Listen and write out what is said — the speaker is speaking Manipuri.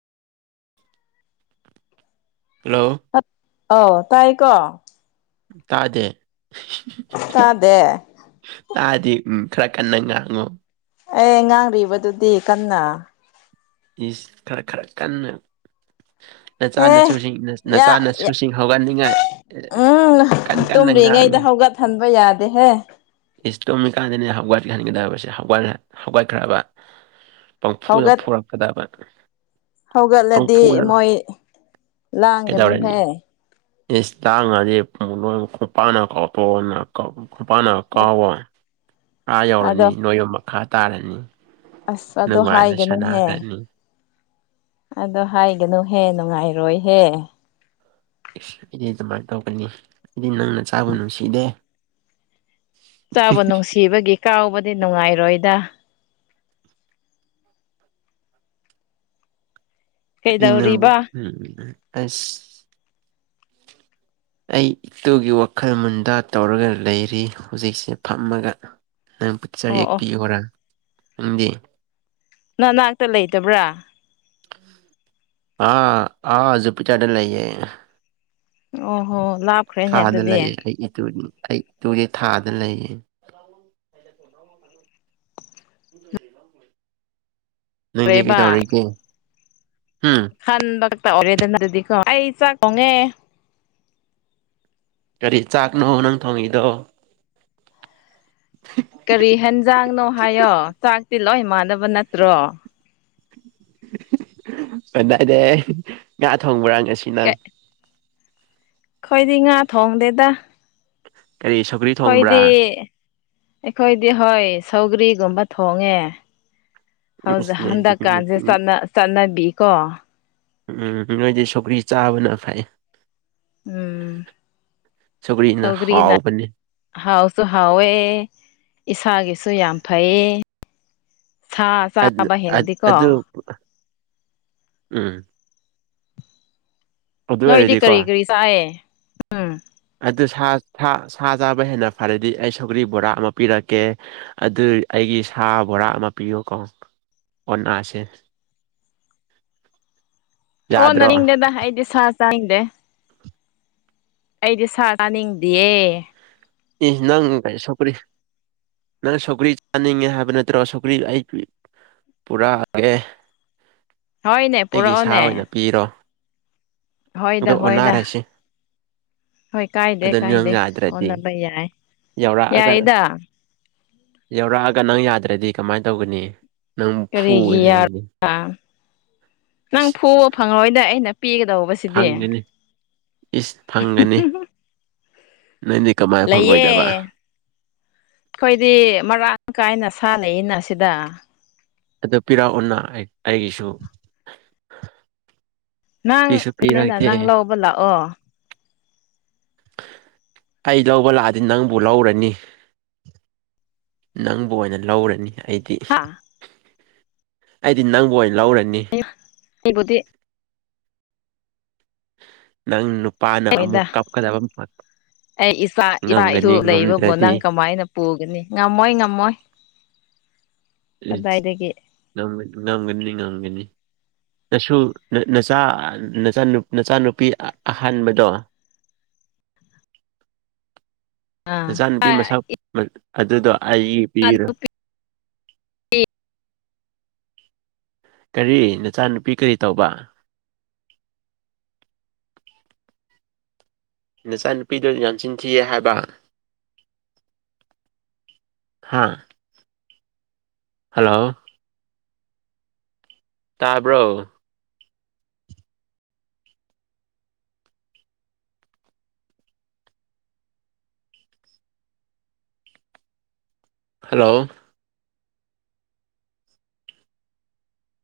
ꯍꯜꯂꯣ ꯑ ꯇꯥꯏꯀꯣ ꯇꯥꯗꯦ ꯇꯥꯗꯦ ꯇꯥꯗꯤ ꯎꯝ ꯈꯔ ꯀꯟꯅ ꯉꯥꯡꯉꯣ ꯑꯦ ꯉꯥꯡꯔꯤꯕꯗꯨꯗꯤ ꯀꯟꯅ ꯈꯔ ꯈꯔ ꯀꯟꯅ ꯍꯦ ꯅꯆꯥꯅꯁꯨꯁꯤꯡ ꯌꯥ ꯅꯆꯥꯅꯁꯨꯁꯤꯡ ꯍꯧꯒꯠꯅꯤꯡꯉꯥꯏ ꯀꯟ ꯀꯟꯅ ꯉꯥꯡꯉꯤ ꯈꯟꯕ ꯌꯥꯗꯦꯍꯦ ꯏꯁꯇꯣꯝꯃꯤꯀꯥꯟꯗꯅꯦ ꯍꯋꯥꯏꯠ ꯍꯥꯏꯕꯁꯦ ꯍꯋꯥ ꯍꯋꯥꯠꯈ꯭ꯔꯕ ꯄꯪꯐꯨꯅ ꯍꯧꯒꯠ ꯐꯨꯔꯛꯀꯗꯕ ꯍꯧꯒꯠꯂꯗꯤ ꯄꯪꯐꯨꯗ ꯃꯣꯏ ꯂꯥꯡꯒꯅꯤꯍꯦ ꯏꯟꯁꯇꯥ ꯉꯥꯗꯤ ꯄꯨꯡ ꯂꯣꯏ ꯈꯣꯡꯄꯥꯟꯅ ꯀꯥꯎꯄꯣꯛ ꯑꯣꯏꯅ ꯈꯄꯅ [unintelligible] ꯀꯥꯎꯕ ꯑꯥ ꯑꯗꯣ ꯌꯧꯔꯅꯤ ꯅꯣꯏ ꯌꯣꯟ ꯃꯈꯥ ꯇꯥꯔꯅꯤ ꯑꯁ ꯑꯗꯣ ꯅꯨꯡꯉꯥꯏꯅ ꯍꯥꯏꯒꯅꯨꯍꯦ ꯁꯥꯟꯅꯈ꯭ꯔꯅꯤ ꯑꯗꯣ ꯍꯥꯏꯒꯅꯨꯍꯦ ꯅꯨꯡꯉꯥꯏꯔꯣꯏꯍꯦ ꯏꯁ ꯏꯗꯤ ꯑꯗꯨꯃꯥꯏꯅ ꯇꯧꯒꯅꯤ ꯑꯩꯗꯤ ꯅꯪꯅ ꯆꯥꯕ ꯅꯨꯡꯁꯤꯗꯦ ꯆꯥꯕ ꯅꯨꯡꯁꯤꯕꯒꯤ ꯀꯥꯎꯕꯗꯤ ꯅꯨꯡꯉꯥꯏꯔꯣꯏꯗ ꯄꯤꯅꯪꯕꯨ ꯀꯩꯗꯧꯔꯤꯕ ꯎꯝ ꯑꯁ ꯑꯩ ꯏꯇꯨꯒꯤ ꯋꯥꯈꯜ ꯃꯨꯟꯗꯥ ꯇꯧꯔꯒ ꯂꯩꯔꯤ ꯍꯧꯖꯤꯛꯁꯦ ꯐꯝꯃꯒ ꯑꯠꯆ ꯑꯣ ꯑꯣ ꯌꯦꯛꯄꯤ ꯍꯣꯔꯥ ꯅꯪꯗꯤ ꯅꯅꯥꯛꯇ ꯂꯩꯇꯕ꯭ꯔꯥ ꯑꯥ ꯑꯥ ꯖꯨꯄꯤꯇ꯭ꯔꯗ ꯂꯩꯌꯦ ꯑꯣꯍꯣ ꯂꯥꯞꯈ꯭ꯔꯦꯅꯦ ꯊꯥꯗ ꯑꯗꯨꯗꯤ ꯂꯩꯑꯦ ꯑꯩ ꯏꯇꯨ ꯑꯩ ꯏꯇꯨꯗꯤ ꯊꯥꯗ ꯂꯩꯌꯦ [unintelligible] ꯅꯪꯗꯤ ꯀꯩ ꯀꯔꯦꯕ ꯇꯧꯔꯛꯒꯦ ꯎꯝ ꯍꯟ ꯇ ꯑꯣꯔꯦꯗꯗꯤ ꯀꯣ ꯑꯩ ꯆꯥꯛ ꯀꯣꯉꯦ ꯀꯔꯤ ꯆꯥꯛꯅꯣ ꯅꯪ ꯊꯣꯡꯉꯤꯗꯣ ꯀꯔꯤ ꯍꯟꯖꯥꯡꯅꯣ ꯍꯥꯏꯌꯣ ꯆꯥꯛꯇꯤ ꯂꯣꯏ ꯃꯥꯟꯅꯕ ꯅꯠꯇ꯭ꯔꯣ ꯀꯗꯥꯏꯗ ꯉꯥ ꯊꯣꯡꯕ꯭ꯔꯥ ꯉꯁꯤ ꯅꯪ ꯀꯩ ꯑꯩꯈꯣꯏꯗꯤ ꯉꯥ ꯊꯣꯡꯗꯦꯗ ꯀꯔꯤ ꯁꯧꯒꯔꯤ ꯍꯣꯏꯗꯤ ꯑꯩꯈꯣꯏꯗꯤ ꯍꯣꯏ ꯁꯧꯒ꯭ꯔꯤꯒꯨꯝꯕ ꯊꯣꯡꯉꯦ ꯍꯧꯖꯤꯛ ꯍꯟꯗꯛꯀꯥꯟꯁꯦ ꯆꯠꯅ ꯆꯠꯅꯕꯤ ꯀꯣ ꯎꯝ ꯅꯣꯏꯗꯤ ꯁꯧꯀ꯭ꯔꯤ ꯆꯥꯕꯅ ꯐꯩ ꯎꯝ ꯁꯒꯔꯤꯅ ꯁꯧꯒ꯭ꯔꯤꯅ ꯍꯥꯎꯕꯅꯤ ꯍꯥꯎꯁꯨ ꯍꯥꯎꯋꯦ ꯏꯁꯥꯒꯤꯁꯨ ꯌꯥꯝ ꯐꯩꯌꯦ ꯁꯥ ꯑꯗꯨ ꯆꯥꯕ ꯍꯦꯟꯅꯗꯤꯀꯣ ꯑꯗꯨ ꯎꯝ ꯑꯗꯨ ꯅꯣꯏꯗꯤ ꯑꯣꯏꯔꯗꯤꯀꯣ ꯀꯔꯤ ꯀꯔꯤ ꯆꯥꯏꯌꯦ ꯎꯝ ꯑꯗꯨ ꯁꯥ ꯆꯥꯕ ꯍꯦꯟꯅ ꯐꯔꯗꯤ ꯑꯩ ꯁꯧꯒ꯭ꯔꯤ ꯕꯣꯔꯥ ꯑꯃ ꯄꯤꯔꯛꯀꯦ ꯑꯗꯨ ꯑꯩꯒꯤ ꯁꯥ ꯕꯣꯔꯥ ꯑꯃ ꯄꯤꯌꯨꯀꯣ ꯑꯣꯅꯥꯁꯦ ꯑꯣ ꯅꯔꯤꯗꯦꯗ ꯑꯩꯗꯤ ꯁꯥ ꯆꯗꯦ ꯑꯩꯗꯤ ꯁꯥ ꯆꯥꯅꯤꯡꯗꯤꯌꯦ ꯏ ꯅꯪ ꯀꯥꯏ ꯁꯣꯄꯔꯤ ꯅꯪ ꯁꯣꯀ꯭ꯔꯤ ꯆꯥꯅꯤꯡꯉꯦ ꯍꯥꯏꯕ ꯅꯠꯇ꯭ꯔꯣ ꯁꯣꯀ꯭ꯔꯤ ꯑꯩ ꯄꯨꯔꯛꯑꯒꯦ ꯍꯣꯏꯅꯦ ꯑꯩꯒꯤ ꯁ ꯑꯣꯏꯅ ꯄꯨꯔꯛꯑꯣꯅꯦ ꯄꯤꯔꯣ ꯍꯣꯏꯗ ꯑꯗꯣ ꯍꯣꯏꯗ ꯑꯣꯟꯅꯔꯁꯤ ꯍꯣꯏ ꯀꯥꯏꯗꯦ ꯀꯥꯏꯗꯦ ꯑꯣꯟꯅꯕ ꯌꯥꯏ ꯌꯥꯧꯔꯛꯑꯒ ꯌꯥꯏꯗ ꯌꯥꯧꯔꯛꯑꯒ ꯅꯪ ꯌꯥꯗ꯭ꯔꯗꯤ ꯀꯃꯥꯏꯅ ꯇꯧꯒꯅꯤ ꯅꯪ ꯀꯔꯤꯒꯤ ꯐꯨꯒꯅꯤ ꯑꯩꯗꯤ [unintelligible] ꯅꯪ ꯏꯁ ꯐꯨꯕ ꯐꯪꯂꯉꯣꯏꯗ ꯑꯩꯅ ꯄꯤꯒꯗꯧꯕꯁꯤꯗꯤ ꯐꯪꯒꯅꯤ ꯏꯁ ꯐꯪꯒꯅꯤ ꯅꯅꯤ ꯂꯩꯌꯦ ꯑꯩꯈꯣꯏꯗꯤ ꯃꯔꯥꯡ ꯀꯥꯏꯅ ꯁꯥꯟꯅꯏꯅ ꯁꯤꯗ ꯑꯗꯨ ꯄꯤꯔꯛꯑꯣꯅ ꯑꯩ ꯑꯩꯒꯤꯁꯨ ꯄꯤꯁꯨ ꯅꯪꯅ ꯄꯤꯔꯛꯇꯦ ꯅꯪ ꯂꯧꯕ ꯂꯥꯛꯑꯣ ꯑꯩ ꯂꯧꯕ ꯂꯥꯛꯑꯗꯤ ꯅꯪꯕꯨ ꯂꯧꯔꯅꯤ ꯅꯪꯕꯨ ꯑꯣꯏꯅ ꯂꯧꯔꯅꯤ ꯑꯩꯗꯤ ꯍꯥꯥ ꯑꯩꯗꯤ ꯅꯪꯕꯨ ꯑꯣꯏ ꯂꯧꯔꯅꯤ ꯑꯩꯕꯨꯗꯤ ꯅꯪ ꯅꯨꯄꯥꯅ ꯍꯣꯏꯗ ꯑꯃꯨꯛ ꯀꯞꯀꯗꯕ ꯑꯩ ꯏꯆꯥ ꯏꯆꯥ ꯏꯁꯨ ꯉꯝꯒꯅꯤ ꯂꯩꯕꯕꯨ ꯉꯝꯗ꯭ꯔꯗꯤ ꯅꯪ ꯀꯃꯥꯏꯅ ꯄꯨꯒꯅꯤ ꯉꯝꯃꯣꯏ ꯉꯝꯃꯣꯏ ꯀꯗꯥꯏꯗꯒꯤ ꯉꯝꯒꯅꯤ ꯉꯝꯒꯅꯤ ꯅꯁꯨ ꯅꯆꯥ ꯅꯆꯥꯅꯨꯄꯤ ꯑꯍꯥꯟꯕꯗꯣ [unintelligible] ꯏꯆꯥꯅꯨꯄꯤ ꯑꯥ ꯃꯁꯛ ꯑꯗꯨꯗꯣ ꯑꯩꯒꯤ ꯄꯤꯔꯣ [unintelligible] ꯀꯔꯤ ꯅꯆꯥꯅꯨꯄꯤ ꯀꯔꯤ ꯇꯧꯕ ꯅꯦꯆꯥ ꯅꯨꯄꯤꯗ ꯌꯥꯝ ꯆꯤꯟ ꯊꯤꯑ ꯍꯥꯏꯕ ꯍꯥꯥ ꯍꯜꯂꯣ ꯇꯥꯕ꯭ꯔꯣ ꯍꯜꯂꯣ